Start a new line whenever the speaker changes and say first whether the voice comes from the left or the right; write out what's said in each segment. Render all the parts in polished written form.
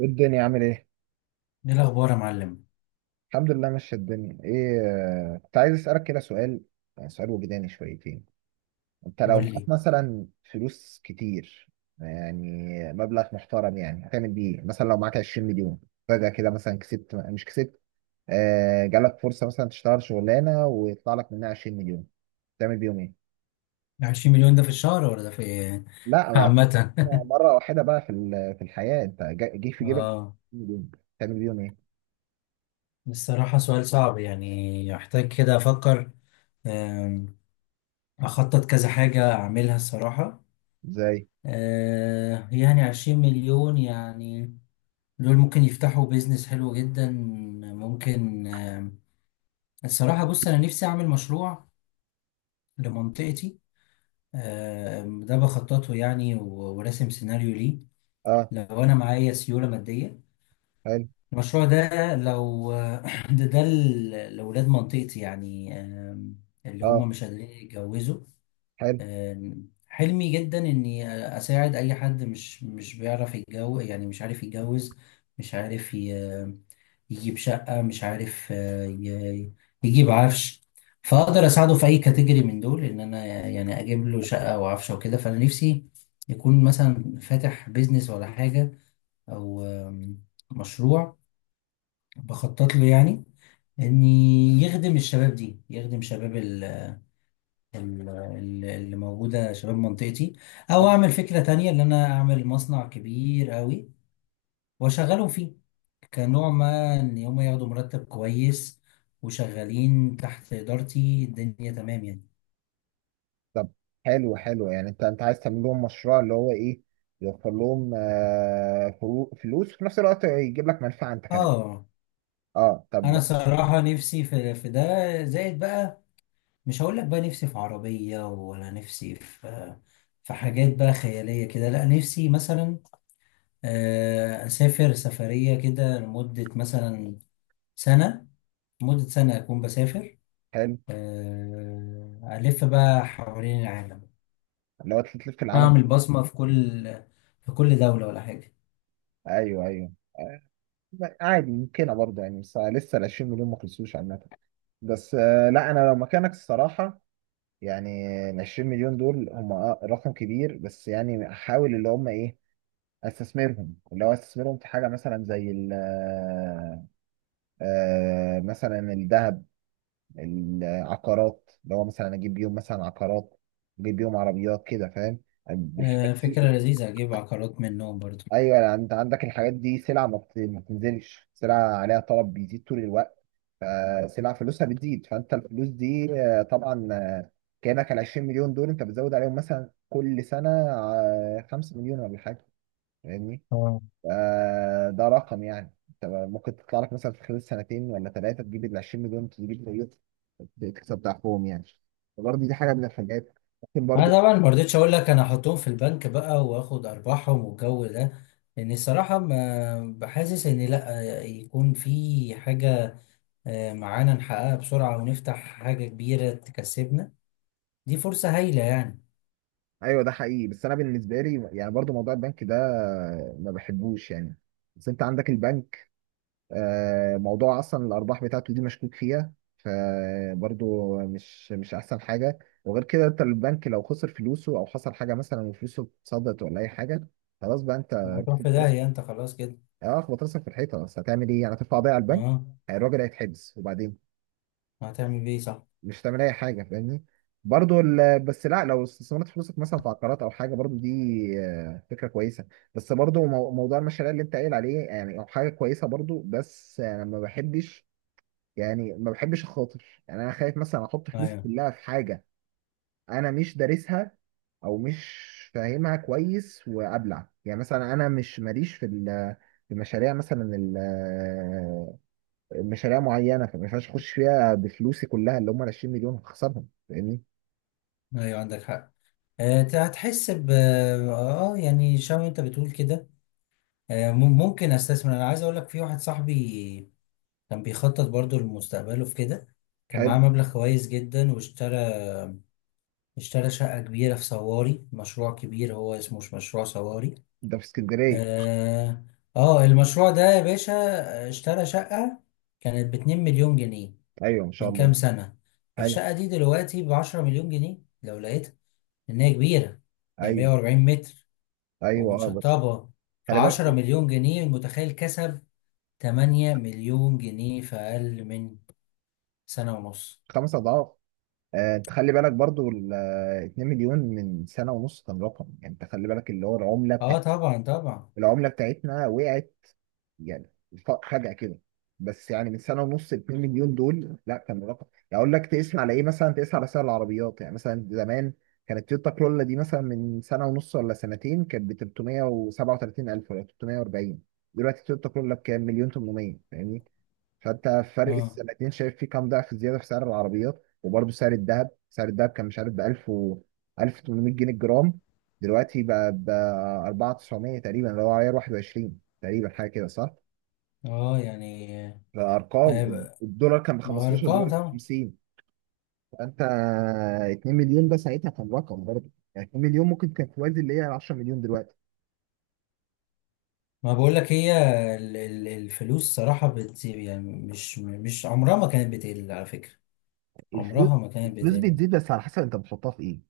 right: إيه الدنيا عامل ايه؟
left: ايه الاخبار يا معلم.
right: الحمد لله ماشية الدنيا ايه. كنت عايز اسألك كده سؤال، يعني سؤال وجداني شويتين. انت لو
left: قول
right: معاك
left: لي،
right: مثلا فلوس كتير، يعني مبلغ محترم، يعني هتعمل بيه إيه؟ مثلا لو معاك 20 مليون، فجأة كده مثلا كسبت مش كسبت، آه جالك فرصة مثلا تشتغل شغلانة ويطلع لك منها 20 مليون، تعمل بيهم ايه؟
left: 20 مليون ده في الشهر ولا ده في
right: لا بقى،
left: عامة
right: مرة واحدة بقى في الحياة انت جه في جيبك
left: اه،
right: 20 مليون، تعمل بيهم ايه؟
left: الصراحة سؤال صعب يعني، يحتاج كده افكر. آم، اخطط كذا حاجة اعملها الصراحة.
right: ازاي؟
left: يعني 20 مليون يعني دول ممكن يفتحوا بيزنس حلو جدا. ممكن الصراحة بص، انا نفسي اعمل مشروع لمنطقتي. ده بخططه يعني وراسم سيناريو ليه
right: اه،
left: لو انا معايا سيولة مادية.
right: حلو.
left: المشروع ده لو ده ده لأولاد منطقتي يعني، اللي
right: اه،
left: هم مش قادرين يتجوزوا.
right: حلو.
left: حلمي جدا إني أساعد أي حد مش بيعرف يتجوز، يعني مش عارف يتجوز، مش عارف يجيب شقة، مش عارف يجيب عفش. فأقدر أساعده في أي كاتيجوري من دول، إن أنا يعني أجيب له شقة وعفش وكده. فأنا نفسي يكون مثلا فاتح بيزنس ولا حاجة، أو مشروع بخطط له يعني ان يخدم الشباب دي، يخدم شباب اللي موجودة، شباب منطقتي. او اعمل فكرة تانية، ان انا اعمل مصنع كبير قوي واشغلهم فيه، كنوع ما ان هم ياخدوا مرتب كويس وشغالين تحت ادارتي، الدنيا تمام يعني.
right: طب، حلو حلو، يعني انت عايز تعمل لهم مشروع، اللي هو ايه يوفر لهم فلوس، وفي نفس الوقت يجيب لك منفعه انت كمان.
left: اه،
right: اه، طب.
left: انا صراحة نفسي في ده زائد بقى. مش هقول لك بقى نفسي في عربية ولا نفسي في، في حاجات بقى خيالية كده، لا نفسي مثلا أسافر سفرية كده لمدة مثلا سنة، لمدة سنة أكون بسافر،
right: حلو.
left: ألف بقى حوالين العالم،
right: لو انت تلف في العالم.
left: أعمل بصمة في كل دولة ولا حاجة.
right: ايوه ايوه، عادي ممكنه برضه، يعني بس لسه ال 20 مليون ما خلصوش عامه. بس لا، انا لو مكانك الصراحه، يعني ال 20 مليون دول هم رقم كبير، بس يعني احاول اللي هم ايه استثمرهم، اللي هو استثمرهم في حاجه مثلا زي ال آه، مثلا الذهب، العقارات، اللي هو مثلا اجيب بيهم مثلا عقارات، اجيب بيهم عربيات كده، فاهم، بالحاجات
left: فكرة
right: دي.
left: لذيذة، أجيب عقارات منهم برضو.
right: ايوه، يعني انت عندك الحاجات دي سلعه ما بتنزلش، سلعه عليها طلب بيزيد طول الوقت، فسلعه فلوسها بتزيد. فانت الفلوس دي طبعا كانك ال 20 مليون دول انت بتزود عليهم مثلا كل سنه 5 مليون ولا حاجه، فاهمني.
left: اه،
right: ده رقم يعني انت ممكن تطلع لك مثلا في خلال سنتين ولا ثلاثه، تجيب ال 20 مليون، تجيب زيهم، تكسب ضعفهم يعني. فبرضه دي حاجه من الحاجات ممكن
left: أنا
right: برضه.
left: طبعا ما رضيتش أقول لك أنا أحطهم في البنك بقى وآخد أرباحهم والجو ده، لأن الصراحة ما بحاسس إن، لأ يكون في حاجة معانا نحققها بسرعة ونفتح حاجة كبيرة تكسبنا، دي فرصة هايلة يعني.
right: ايوه ده حقيقي، بس انا بالنسبه لي يعني برضه موضوع البنك ده ما بحبوش يعني. بس انت عندك البنك موضوع اصلا الارباح بتاعته دي مشكوك فيها، فبرضه مش احسن حاجه. وغير كده انت البنك لو خسر فلوسه، او حصل حاجه مثلا وفلوسه اتصدت ولا اي حاجه، خلاص بقى انت
left: هتروح في
right: بتحط.
left: داهية انت خلاص كده.
right: اه، خبط راسك في الحيطه، بس هتعمل ايه؟ يعني هترفع بيها على البنك،
left: اه،
right: الراجل هيتحبس، وبعدين
left: هتعمل ايه؟ صح.
right: مش هتعمل اي حاجه، فاهمني. بس لا، لو استثمرت فلوسك مثلا في عقارات او حاجه، برضو دي فكره كويسه. بس برضو موضوع المشاريع اللي انت قايل عليه يعني او حاجه كويسه برضو، بس انا ما بحبش يعني، ما بحبش اخاطر، يعني انا خايف مثلا احط فلوسي
left: ايوه،
right: كلها في حاجه انا مش دارسها، او مش فاهمها كويس وابلع، يعني مثلا انا مش ماليش في في مشاريع مثلا، مشاريع معينه، فما ينفعش اخش فيها بفلوسي كلها اللي هم ال 20 مليون، هخسرهم، فاهمني.
left: ايوه، عندك حق. هتحس ب يعني شبه انت بتقول كده. ممكن استثمر. انا عايز اقول لك، في واحد صاحبي كان بيخطط برضو لمستقبله في كده، كان معاه
right: حلو.
left: مبلغ كويس جدا واشترى شقة كبيرة في صواري، مشروع كبير هو، اسمه مش مشروع صواري.
right: ده في اسكندريه.
left: اه. المشروع ده يا باشا، اشترى شقة كانت 2 مليون جنيه
right: ايوه ما شاء
left: من كام
right: الله.
left: سنة.
right: حلو.
left: الشقة دي دلوقتي بـ10 مليون جنيه لو لقيتها، لأن هي كبيرة، هي مية
right: ايوه
left: وأربعين متر
right: ايوه، اه، بس.
left: ومتشطبة.
right: خلي
left: فعشرة
right: بالك.
left: مليون جنيه المتخيل كسب 8 مليون جنيه في أقل من سنة ونص.
right: خمس اضعاف. آه، انت خلي بالك برضو ال آه، 2 مليون من سنه ونص كان رقم، يعني انت خلي بالك اللي هو العمله،
left: اه، طبعا طبعا.
right: العملة بتاعتنا وقعت يعني. فجأة كده. بس يعني من سنة ونص، 2 مليون دول لا كان رقم، يعني اقول لك تقيس على ايه؟ مثلا تقيس على سعر العربيات، يعني مثلا زمان كانت تويوتا كرولا دي مثلا من سنة ونص ولا سنتين كانت ب 337 ألف ولا 340. دلوقتي تويوتا كرولا بكام؟ مليون 800، فاهمني. فانت فرق
left: اه،
right: السنتين شايف فيه كام ضعف زياده في سعر العربيات؟ وبرضه سعر الذهب، سعر الذهب كان مش عارف ب 1000 و 1800 جنيه الجرام، دلوقتي بقى ب 4900 تقريبا، اللي هو عيار 21 تقريبا، حاجه كده صح؟
left: اه، يعني آه،
right: فارقام
left: ب-
right: الدولار كان ب 15،
left: بأرقام
right: دلوقتي ب
left: طبعا.
right: 50. فانت 2 مليون ده ساعتها كان رقم، برضه يعني 2 مليون ممكن كان توازي اللي هي 10 مليون دلوقتي.
left: ما بقولك، هي الفلوس صراحة بت يعني مش عمرها ما كانت بتقل على فكرة،
right: الفلوس،
left: عمرها ما كانت
right: الفلوس
left: بتقل.
right: بتزيد بس على حسب انت بتحطها في ايه.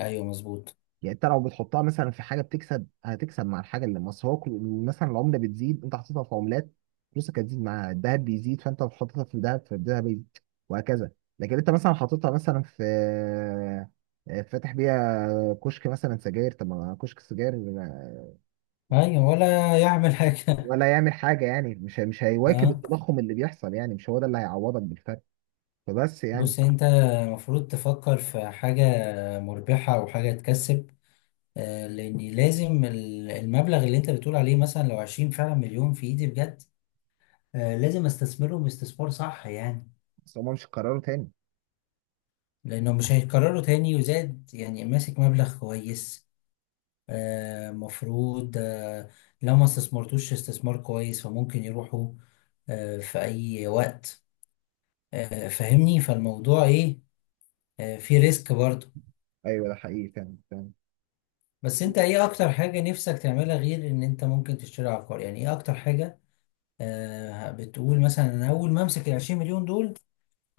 left: أيوه مظبوط.
right: يعني انت لو بتحطها مثلا في حاجه بتكسب، هتكسب مع الحاجه، اللي مصر هو مثلا العمله بتزيد، انت حطيتها في عملات فلوسك هتزيد، مع الذهب بيزيد، فانت لو حطيتها في الذهب فالذهب يزيد، وهكذا. لكن انت مثلا حاططها مثلا في فاتح بيها كشك مثلا سجاير، طب ما كشك السجاير
left: ايوه، ولا يعمل حاجه.
right: ولا يعمل حاجه، يعني مش هيواكب
left: اه،
right: التضخم اللي بيحصل، يعني مش هو ده اللي هيعوضك بالفرق. فبس يعني.
left: بص، انت المفروض تفكر في حاجة مربحة وحاجة تكسب. لان لازم المبلغ اللي انت بتقول عليه، مثلا لو عشرين فعلا مليون في ايدي بجد، لازم استثمرهم استثمار صح يعني،
right: بس هما مش قرروا تاني.
left: لانه مش هيتكرروا تاني. وزاد يعني ماسك مبلغ كويس، مفروض، لو ما استثمرتوش استثمار كويس فممكن يروحوا في اي وقت. فاهمني، فالموضوع ايه؟ في ريسك برضه.
right: ايوه ده حقيقي فعلا فعلا.
left: بس انت ايه اكتر حاجة نفسك تعملها، غير ان انت ممكن تشتري عقار؟ يعني ايه اكتر حاجة؟ آه، بتقول مثلا انا اول ما امسك ال 20 مليون دول،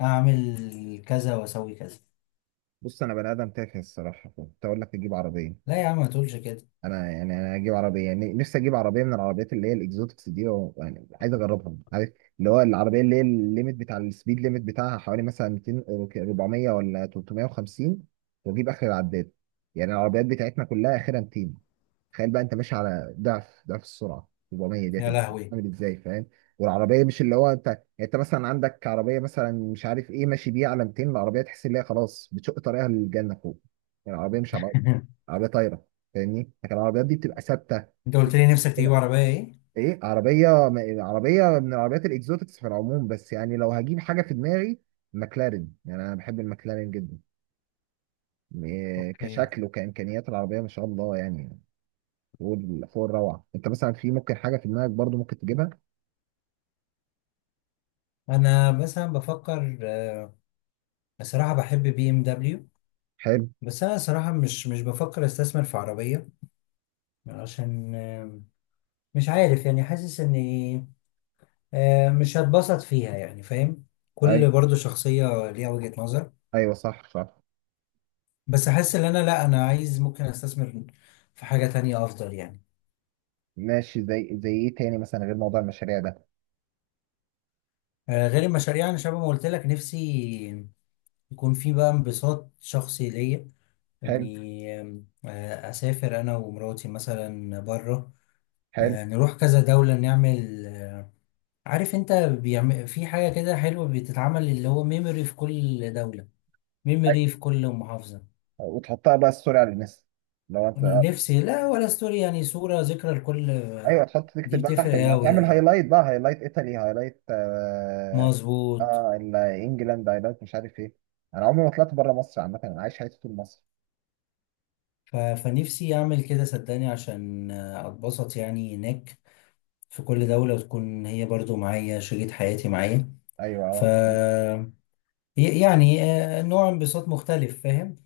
left: اعمل كذا واسوي كذا.
right: بص، انا بني ادم تافه الصراحه، كنت اقول لك تجيب عربيه،
left: لا يا عم، ما تقولش كده.
right: انا اجيب عربيه، يعني نفسي اجيب عربيه من العربيات اللي هي الاكزوتكس دي يعني عايز اجربها، عارف، اللي هو العربيه اللي هي الليميت بتاع السبيد ليميت بتاعها حوالي مثلا 200، 400 ولا 350، واجيب اخر العداد. يعني العربيات بتاعتنا كلها اخرها 200. تخيل بقى انت ماشي على ضعف ضعف السرعه، 400 دي
left: يا
right: هتبقى
left: لهوي
right: عامل ازاي، فاهم؟ والعربيه مش اللي هو انت، يعني انت مثلا عندك عربيه مثلا مش عارف ايه، ماشي بيها على 200، العربيه تحس ان هي خلاص بتشق طريقها للجنه فوق. يعني العربيه مش على الارض، عربيه طايره، فاهمني. لكن العربيات دي بتبقى ثابته
left: انت قلت لي نفسك تجيب
right: كده.
left: عربية ايه؟
right: ايه؟ عربيه عربيه من العربيات الاكزوتكس في العموم، بس يعني لو هجيب حاجه في دماغي ماكلارين، يعني انا بحب الماكلارين جدا. إيه،
left: اوكي.
right: كشكل وكامكانيات العربيه ما شاء الله يعني فوق الروعه. انت مثلا في ممكن حاجه في دماغك برضو ممكن تجيبها.
left: انا مثلا بفكر، صراحة بحب بي ام دبليو.
right: حلو.
left: بس انا صراحة مش بفكر استثمر في عربية، عشان مش عارف يعني، حاسس ان مش هتبسط فيها يعني، فاهم؟
right: اي.
left: كل برضو شخصية ليها وجهة نظر.
right: ايوه صح صح.
left: بس احس ان انا، لا، انا عايز ممكن استثمر في حاجة تانية افضل يعني.
right: ماشي. زي ايه تاني مثلا غير موضوع المشاريع ده.
left: غير المشاريع، انا شبه ما قلت لك، نفسي يكون في بقى انبساط شخصي ليا،
right: حلو.
left: اني آم، آه، اسافر انا ومراتي مثلا بره،
right: حلو.
left: نروح كذا دولة نعمل، عارف انت بيعمل في حاجة كده حلوة بتتعمل، اللي هو ميموري في كل دولة، ميموري في كل محافظة.
right: وتحطها بقى ستوري على الناس؟ لو انت.
left: نفسي، لا، ولا ستوري، يعني صورة ذكرى لكل.
right: ايوه، تحط
left: دي
right: تكتب بقى تحت،
left: بتفرق
right: ما
left: أوي،
right: تعمل
left: اه،
right: هايلايت بقى، هايلايت ايطالي، هايلايت،
left: مظبوط.
right: انجلاند هايلايت مش عارف ايه. انا عمري ما طلعت بره مصر، عامه انا عايش حياتي طول مصر.
left: فنفسي أعمل كده صدقني، عشان أتبسط يعني هناك في كل دولة، وتكون هي برضو معايا، شريك حياتي معايا،
right: ايوه
left: ف
right: اه.
left: يعني نوع انبساط مختلف، فاهم؟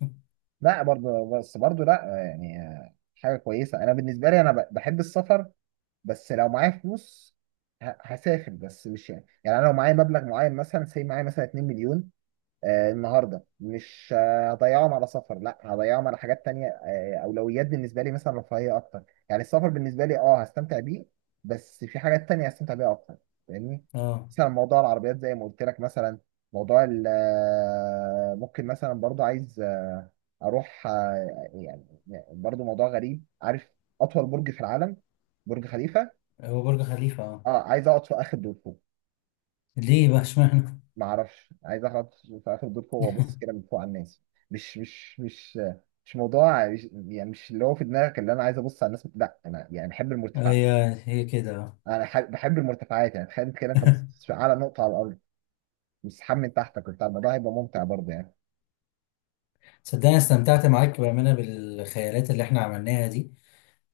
right: لا برضه، بس برضه لا، يعني حاجه كويسه. انا بالنسبه لي، انا بحب السفر، بس لو معايا فلوس هسافر، بس مش يعني انا لو معايا مبلغ معين مثلا سي معايا مثلا 2 مليون، النهارده مش هضيعهم على سفر، لا هضيعهم على حاجات تانية. اولويات بالنسبه لي مثلا رفاهيه اكتر يعني، السفر بالنسبه لي اه هستمتع بيه، بس في حاجات تانية هستمتع بيها اكتر، فاهمني.
left: اه.
right: مثلا موضوع العربيات زي ما قلت لك مثلا، موضوع ممكن مثلا برضو عايز اروح يعني برضو موضوع غريب، عارف، اطول برج في العالم، برج خليفة.
left: هو برج خليفة، اه.
right: اه، عايز اقعد في اخر دور فوق.
left: ليه بقى اشمعنى؟
right: ما اعرفش، عايز اقعد في اخر دور فوق وابص كده من فوق على الناس. مش مش موضوع، يعني مش اللي هو في دماغك اللي انا عايز ابص على الناس، لا انا يعني بحب المرتفعات.
left: هي هي كده، اه.
right: انا بحب المرتفعات، يعني تخيل كده انت بص على نقطه على الارض مسحاب من تحتك وبتاع، الموضوع هيبقى ممتع برضه يعني.
left: صدقني استمتعت معاك بأمانة بالخيالات اللي احنا عملناها دي،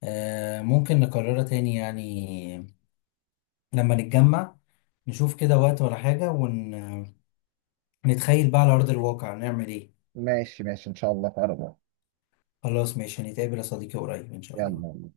left: ممكن نكررها تاني يعني لما نتجمع، نشوف كده وقت ولا حاجة ونتخيل بقى على أرض الواقع نعمل إيه.
right: ماشي ماشي ان شاء الله في اقرب وقت.
left: خلاص ماشي، هنتقابل يا صديقي قريب إن شاء الله.
right: يلا.